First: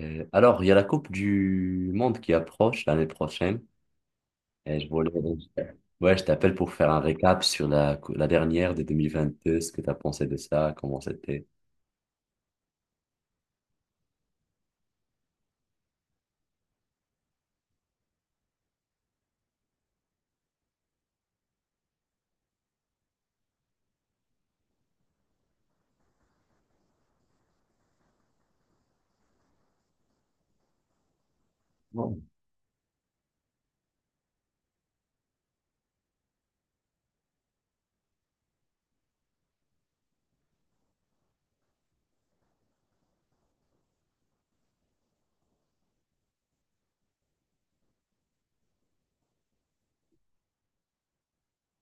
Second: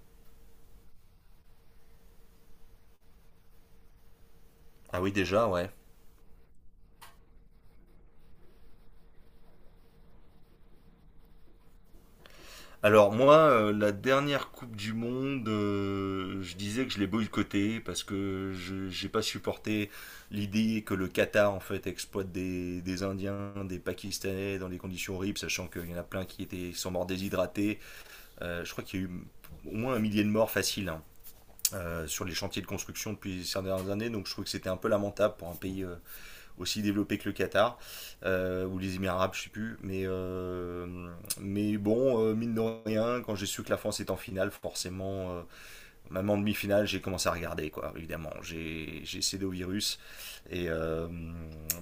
Il y a la Coupe du Monde qui approche l'année prochaine. Et je Ah voulais... oui, déjà, ouais. Ouais, je t'appelle pour faire un récap sur la dernière de 2022, ce que tu as pensé de ça, comment c'était. Alors moi, la dernière Coupe du Monde, je disais que je l'ai boycottée parce que je j'ai pas supporté l'idée que le Qatar en fait exploite des Indiens, des Pakistanais dans des conditions horribles, sachant qu'il y en a plein qui sont morts déshydratés. Je crois qu'il y a eu au moins un millier de morts faciles, hein, Bon. sur les chantiers de construction depuis ces dernières années, donc je trouve que c'était un peu lamentable pour un pays aussi développé que le Qatar ou les Émirats arabes, je ne sais plus. Mais bon, mine de rien, quand j'ai su que la France est en finale, forcément, même en demi-finale, j'ai commencé à regarder, quoi, évidemment. J'ai cédé au virus. Et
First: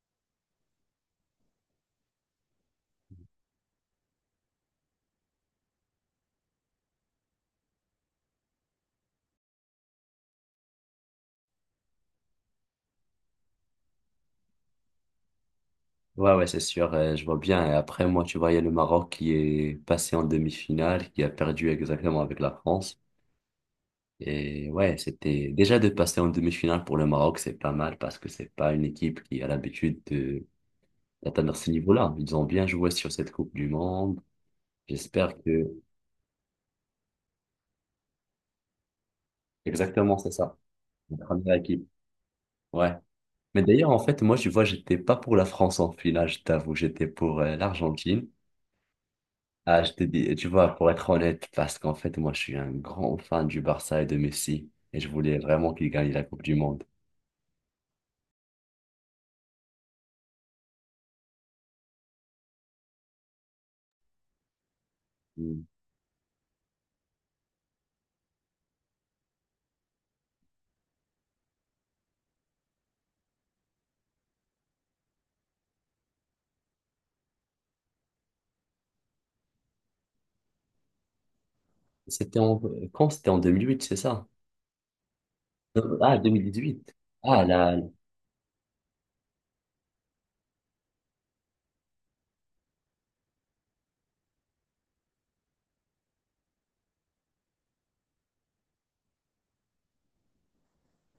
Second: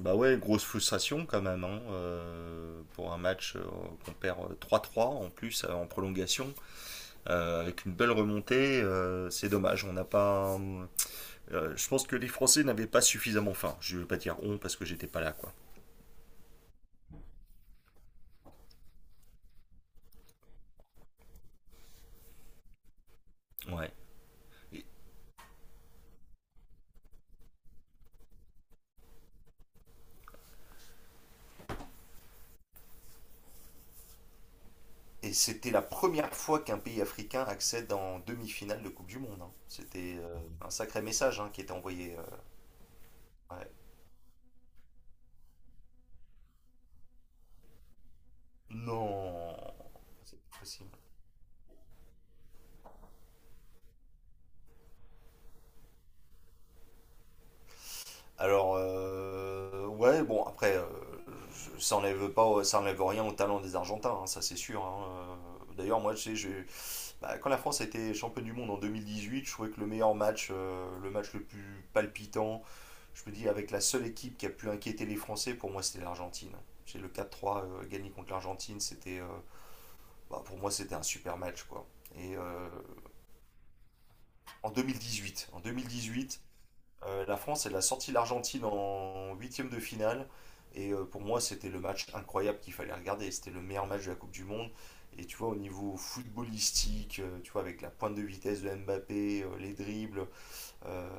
bah ouais, grosse frustration quand même, hein, pour un match qu'on perd trois trois en plus, en prolongation, avec une belle remontée. C'est dommage, on n'a pas. Je pense que les Français n'avaient pas suffisamment faim. Je ne vais pas dire on parce que j'étais pas là, quoi. Ouais, ouais, c'est sûr, je vois bien. Et après, moi, tu vois, il y a le Maroc qui est passé en demi-finale, qui a perdu exactement avec la France. Ouais. Et Et, ouais, c'était déjà de passer en demi-finale pour le Maroc, c'est pas mal parce que c'est pas une équipe qui a l'habitude de d'atteindre ce niveau-là. Ils ont bien joué sur cette Coupe du Monde. et J'espère que... c'était la première fois qu'un pays africain accède en demi-finale de Coupe du Monde, hein. C'était Exactement, c'est ça. un sacré La message, hein, première qui était équipe. envoyé. Ouais. Mais Ouais. d'ailleurs, en fait, moi, tu vois, j'étais pas pour la France en finale, je t'avoue, j'étais pour l'Argentine. Non, Ah, je te dis, c'est tu pas vois, possible. pour être honnête, parce qu'en fait, moi, je suis un grand fan du Barça et de Messi, et je voulais vraiment qu'il gagne la Coupe du Monde. Alors, ouais, bon, après, ça n'enlève pas, ça enlève rien au talent des Argentins, hein, ça c'est sûr, hein. Mm. D'ailleurs, moi, tu sais, bah, quand la France a été championne du monde en 2018, je trouvais que le meilleur match, le match le plus palpitant, je me dis, avec la seule équipe qui a pu inquiéter les Français, pour moi, c'était l'Argentine. J'ai le 4-3, gagné contre l'Argentine, c'était, bah, pour moi, c'était un super match, quoi. Et C'était en... Quand? euh, C'était en 2008 c'est ça? en 2018, en 2018, huit. La Ah, France, elle là, a sorti l'Argentine en huitième de finale. Et pour moi, c'était le match incroyable qu'il fallait regarder. C'était le meilleur match de la Coupe du Monde. Et tu vois, au niveau footballistique, tu vois, avec la pointe de vitesse de Mbappé, les dribbles,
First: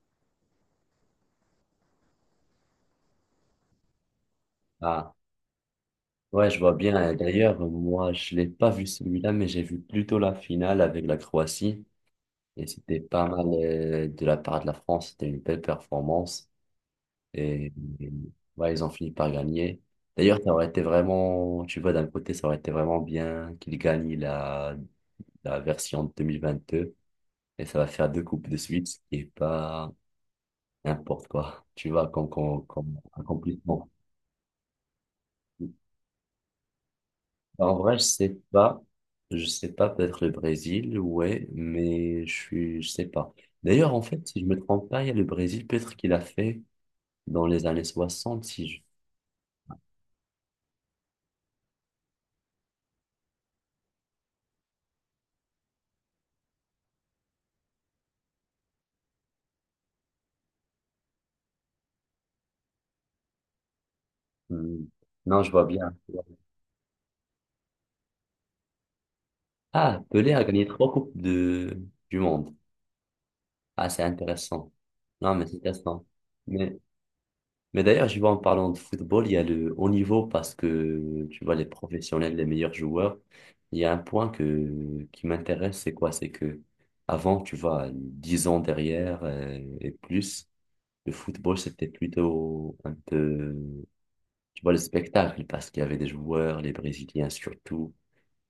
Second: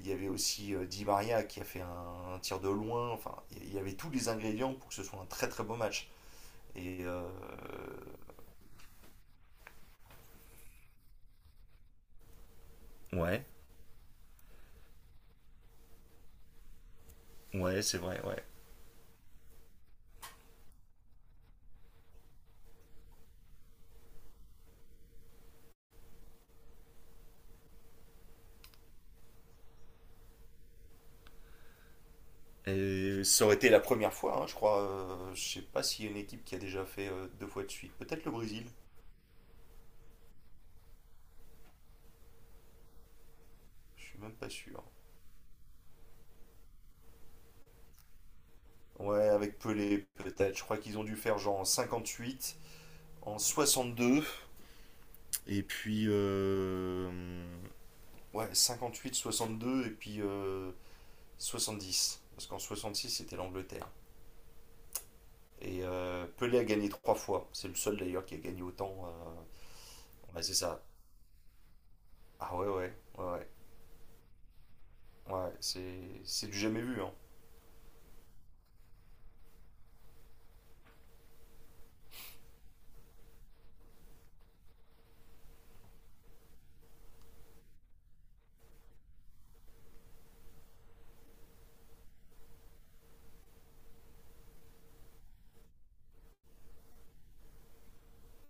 il y avait aussi Di Maria qui a fait un tir de loin. Enfin, il y avait tous les ingrédients pour que ce ah. soit un très très beau match. Ouais, je vois Et bien. D'ailleurs, moi, je l'ai pas vu celui-là, mais j'ai vu plutôt la finale avec la Croatie. Et c'était pas Ouais, mal de la part de la France, c'était une belle performance. Et, ouais, c'est et, vrai, ouais. ouais, ils ont fini par gagner. D'ailleurs, ça aurait été vraiment, tu vois, d'un côté, ça aurait été vraiment bien qu'ils gagnent la version 2022. Et ça va faire deux coupes de suite, ce qui est pas n'importe quoi, tu vois, comme Et ça aurait été la accomplissement. première fois, hein, je crois. Je sais pas s'il y a une équipe qui a déjà fait deux fois de En suite. vrai, je Peut-être le sais Brésil, pas. Je sais pas, peut-être le Brésil, ouais, mais je sais pas. D'ailleurs, en je suis fait, même si je pas me sûr. trompe pas, il y a le Brésil, peut-être qu'il a fait dans les années 60, si je... Ouais, avec Pelé, peut-être. Je crois qu'ils ont dû faire genre en huit en 62. Et puis, ouais, 58, 62 et puis 70 parce qu'en 66 c'était l'Angleterre. Hmm. Non, je vois Et bien. Pelé a gagné trois fois. C'est le seul d'ailleurs qui a gagné autant. Ah, Pelé a Ouais, c'est gagné ça. trois coupes de... du monde. Ah ouais, ouais, ouais, ouais. Ah, c'est intéressant. Non, mais Ouais, c'est c'est intéressant. c'est du Mais, jamais vu, hein. mais d'ailleurs, je vois en parlant de football, il y a le haut niveau parce que tu vois, les professionnels, les meilleurs joueurs, il y a un point qui m'intéresse, c'est quoi? C'est que avant, tu vois, 10 ans derrière et plus, le football, c'était plutôt un peu, tu vois, le spectacle, parce qu'il y avait des joueurs, les Brésiliens surtout,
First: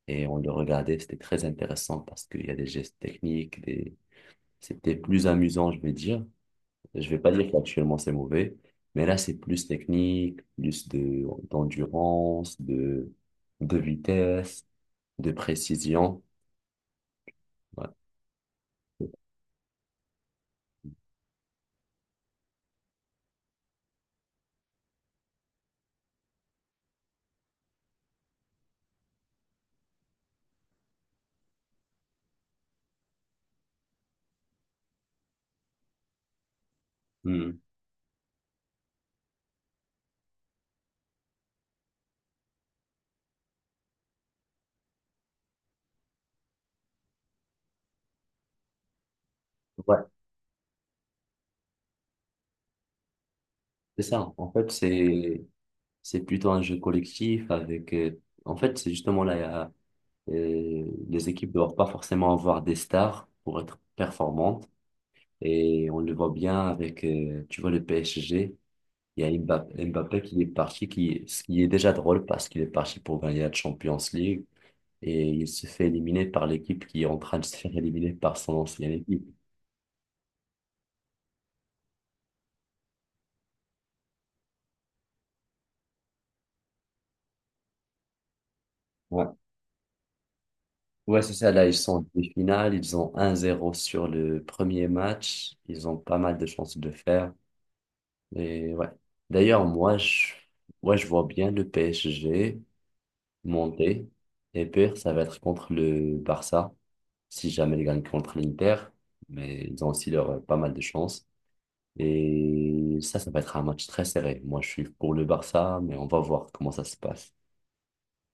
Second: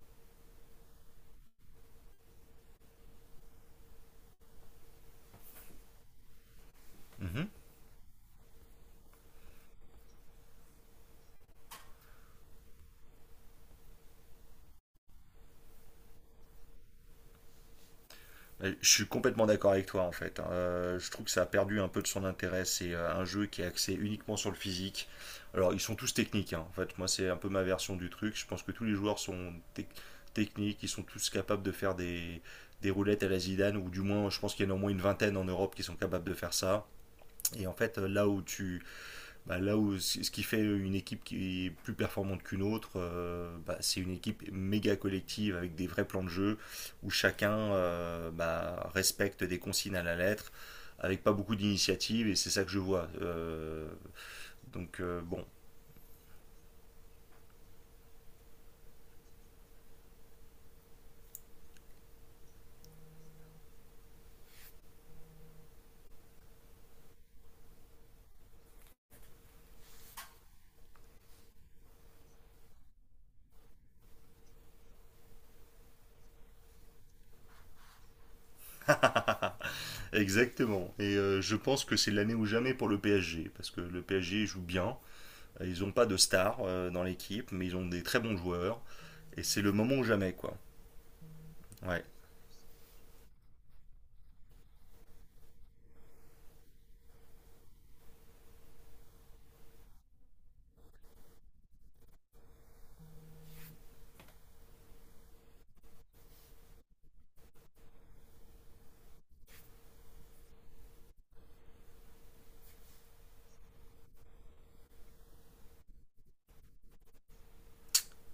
et on le regardait, c'était très intéressant parce qu'il y a des gestes techniques, des... c'était plus amusant, je vais dire. Je vais pas Mhm. dire qu'actuellement c'est mauvais, mais là, c'est plus technique, plus d'endurance, de vitesse, de précision. Ouais. Je suis complètement d'accord avec toi en fait, hein. Je trouve que ça a perdu un peu de son intérêt. C'est un jeu qui est axé uniquement sur le physique. Alors ils sont tous techniques, hein. En fait, moi c'est un peu ma version du truc. Je pense que tous les joueurs sont techniques. Ils sont tous capables de faire des roulettes à la Zidane ou du moins je pense qu'il y en a au moins une vingtaine en Europe qui sont capables de faire ça. Hmm. Et en fait, là où tu bah, là où ce qui fait une équipe qui est plus performante qu'une autre, bah, c'est une équipe méga collective avec des vrais plans de jeu où chacun, bah, respecte des consignes à Ouais, la lettre avec pas beaucoup d'initiative et c'est ça que je vois. C'est ça. En fait, donc euh, bon, c'est plutôt un jeu collectif avec en fait, c'est justement là, les équipes ne doivent pas forcément avoir des stars pour être performantes. Et on le voit bien avec, tu vois, le PSG. Il y a Mbappé, qui est parti, qui, ce qui est déjà drôle parce qu'il est parti pour gagner la Champions League et il se fait éliminer par l'équipe qui est en train de se faire éliminer par son ancienne équipe. exactement. Et je pense que c'est l'année ou jamais pour le PSG parce que le PSG joue bien. Ils n'ont pas de stars dans l'équipe, mais ils ont des très bons joueurs Ouais. et c'est le moment ou jamais, quoi. Ouais, c'est ça. Là, ils sont en Ouais. demi-finale. Ils ont 1-0 sur le premier match. Ils ont pas mal de chances de le faire. Et ouais. D'ailleurs, moi, je, ouais, je vois bien le PSG monter. Et pire, ça va être contre le Barça, si jamais ils gagnent contre l'Inter. Mais ils ont aussi leur, pas mal de chances. Et ça va être un match très serré. Moi, je suis pour le Barça, mais on va voir comment ça se passe.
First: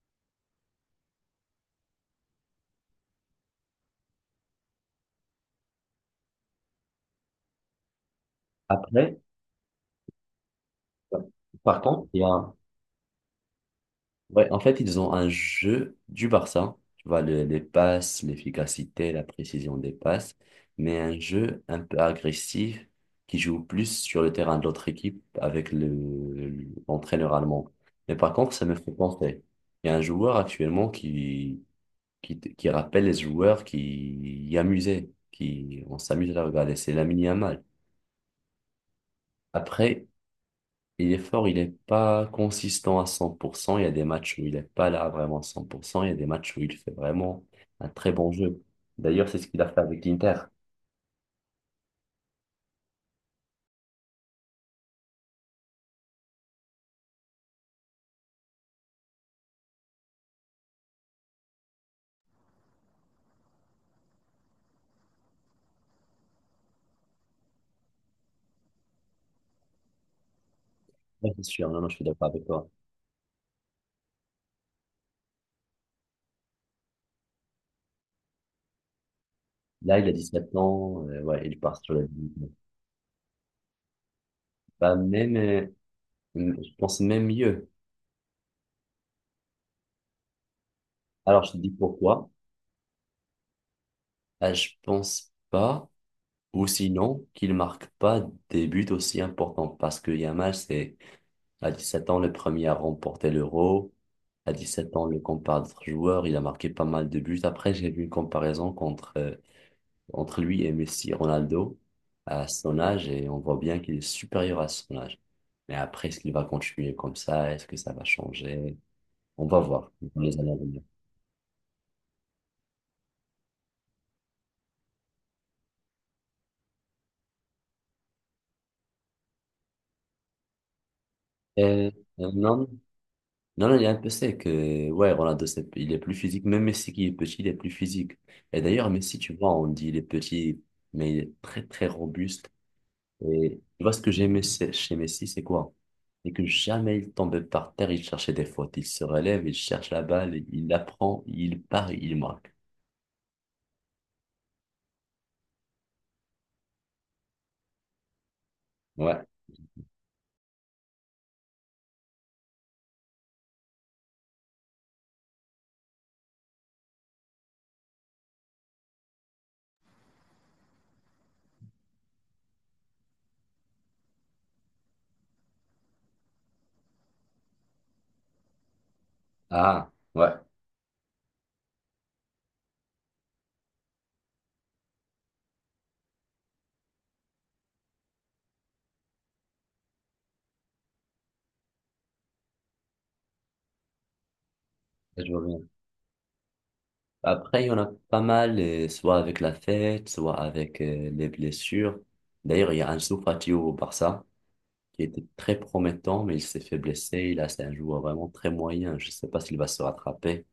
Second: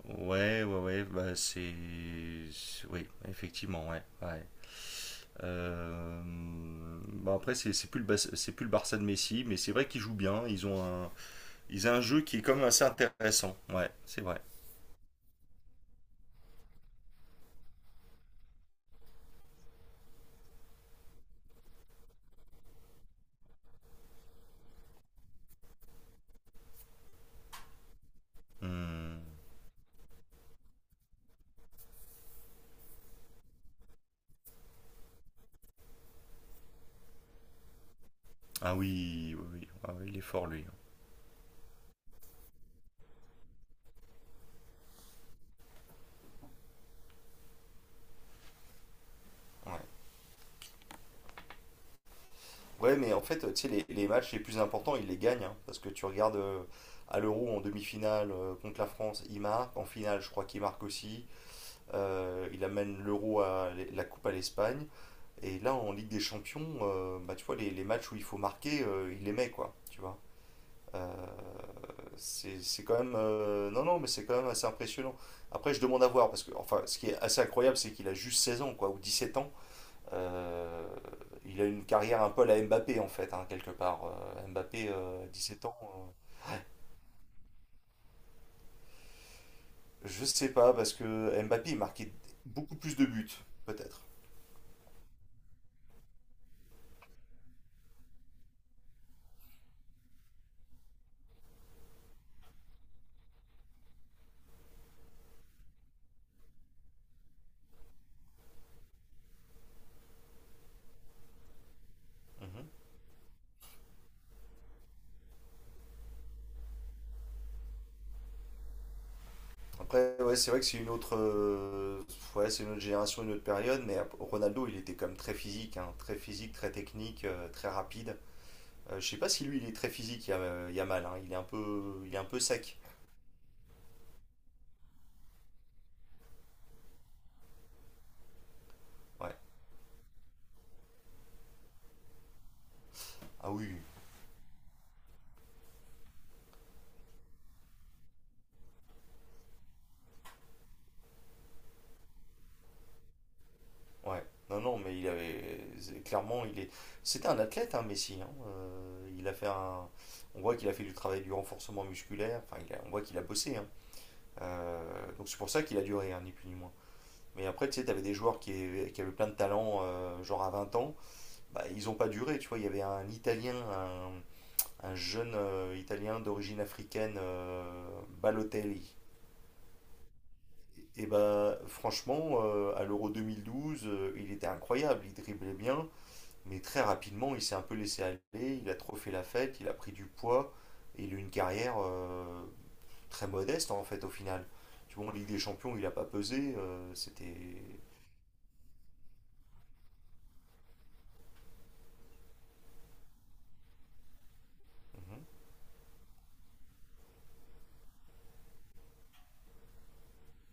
Ouais, ouais, ouais, bah c'est... Oui, effectivement, ouais, ouais. Euh, Bon après c'est plus c'est plus le Barça de Après, Messi, mais c'est vrai qu'ils jouent bien, par ils ont un contre, jeu il y qui est a, quand même assez intéressant, ouais, c'est vrai. Ouais, en fait, ils ont un jeu du Barça, tu vois, les passes, l'efficacité, la précision des passes, mais un jeu un peu agressif qui joue plus sur le terrain de l'autre équipe avec l'entraîneur allemand. Mais par contre, ça me fait Hmm. penser. Il y a un joueur actuellement qui rappelle les joueurs qui y amusaient, qui, on s'amuse à la regarder, c'est Lamine Yamal. Ah oui, oui, oui. Ah oui, Après, il est fort lui. il est fort, il n'est pas consistant à 100%. Il y a des matchs où il n'est pas là vraiment à 100%. Il y a des matchs où il fait vraiment un très bon jeu. D'ailleurs, c'est ce qu'il a fait Ouais. avec l'Inter. Ouais, mais en fait, tu sais, les matchs les plus importants, ils les gagnent, hein, parce que tu regardes à l'Euro en demi-finale contre la France, il marque. En finale, je crois qu'il marque aussi. Il amène l'Euro à la Coupe à l'Espagne. Et là, en Ligue des Champions, bah, tu vois, matchs où il faut marquer, il les met, quoi. Tu vois. Euh, Ouais, c'est sûr, non, non, je suis d'accord avec c'est toi. c'est quand même. Non, non, mais c'est quand même assez impressionnant. Après, je demande à voir, parce que, enfin, ce qui est assez incroyable, c'est qu'il a juste 16 ans, quoi, ou 17 ans. Là, il a 17 Euh, ans. Ouais, il il a part une sur la carrière un vie. peu à la Mbappé, en fait, hein, quelque part. Mbappé, Bah, même, 17 euh, ans. Je pense même mieux. Je sais pas, parce que Alors, je te dis Mbappé, il marquait pourquoi. beaucoup plus de buts, peut-être. Ah, je pense pas, ou sinon, qu'il marque pas des buts aussi importants. Parce que Yamal, c'est à 17 ans, le premier à remporter l'Euro. À 17 ans, le compare d'autres joueurs. Il a marqué pas mal de buts. Après, j'ai vu une comparaison contre, entre lui et Messi, Ronaldo, à Mhm. son âge, et on voit bien qu'il est supérieur à son âge. Mais après, est-ce qu'il va continuer comme ça? Est-ce que ça va changer? On va voir Après, dans ouais, les années c'est à vrai que c'est venir. une autre, ouais, c'est une autre génération, une autre période, mais Ronaldo, il était quand même très physique, hein, très physique, très technique, très rapide. Je sais pas si lui, il est très physique, il y a mal, Euh, il est un peu non, sec. non, non, il est un peu sec. Ouais, Ronaldo, il est plus physique. Même Messi qui est petit, il est plus physique. Et d'ailleurs, Messi, tu Ouais. vois, on dit il est petit, mais il est très, très robuste. Ah Et oui, tu vois, ce que j'aimais chez Messi, c'est quoi? C'est que jamais il tombait par terre, il cherchait des fautes. Il se relève, il cherche la balle, il la prend, il part, il marque. ouais. Non, non, mais il avait, clairement, c'était un athlète, hein, Messi, hein. Ouais. Il a fait un, on voit qu'il a fait du travail du renforcement musculaire. Enfin, on voit qu'il a bossé, hein. Donc c'est pour ça qu'il a duré, hein, ni plus ni moins. Mais après, tu sais, t'avais des joueurs qui avaient plein de talent, genre à 20 ans, bah, ils n'ont pas duré, tu vois. Il y avait un Italien, un jeune Italien d'origine africaine, Balotelli. Ah, ouais. Et bah, franchement, à l'Euro 2012, il était incroyable, il driblait bien, mais très rapidement, il s'est un peu laissé aller, il a trop fait la fête, il a pris du poids, et il a eu une carrière très modeste, en fait, au final. Tu vois, en Ligue Je des vois bien. Champions, il a pas pesé, c'était... Après, il y en a pas mal, soit avec la fête, soit avec les blessures. D'ailleurs, il y a Ansu Fati au Barça, qui Mhm, était très promettant, mais il s'est fait blesser. Là, c'est un joueur vraiment très moyen. Je ne sais pas s'il va se rattraper,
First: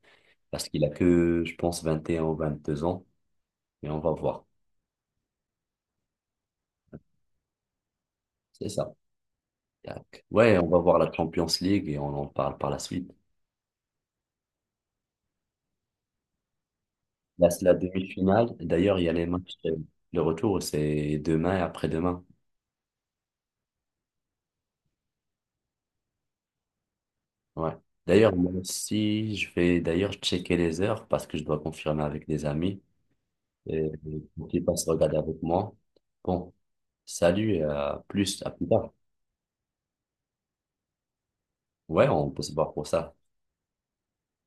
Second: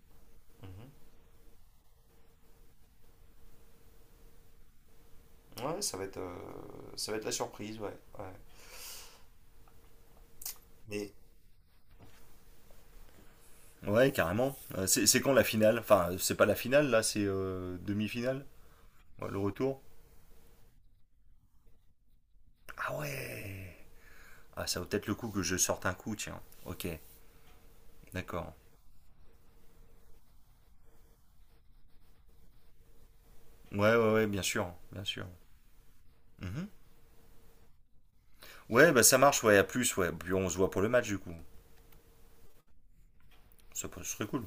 parce qu'il mhm. a que, je pense, 21 ou 22 ans, mais on va voir. Ouais, ça va être la surprise, ouais, ouais. C'est ça. Tac. Ouais, on va voir la Mais Champions League et on en parle par la suite. ouais, carrément. C'est quand la finale? Enfin, c'est pas la finale, là, c'est Là, c'est la demi-finale. demi-finale. D'ailleurs, il y a les Ouais, le matchs. Retour. Le retour, c'est demain et après-demain. Ah ouais! Ah, ça vaut peut-être le coup que je sorte un coup, tiens. Ok, Ouais. D'ailleurs, moi d'accord. aussi, je vais d'ailleurs checker les heures parce que je dois confirmer avec des amis. Et Ouais, ouais, ouais, bien pour qu'ils sûr, passent bien regarder sûr. avec moi. Bon, Mhm. salut et à plus Ouais, tard. bah ça marche, ouais, à plus, ouais. Puis on se voit pour le match, du coup. Ouais, on peut se voir pour ça. Serait cool.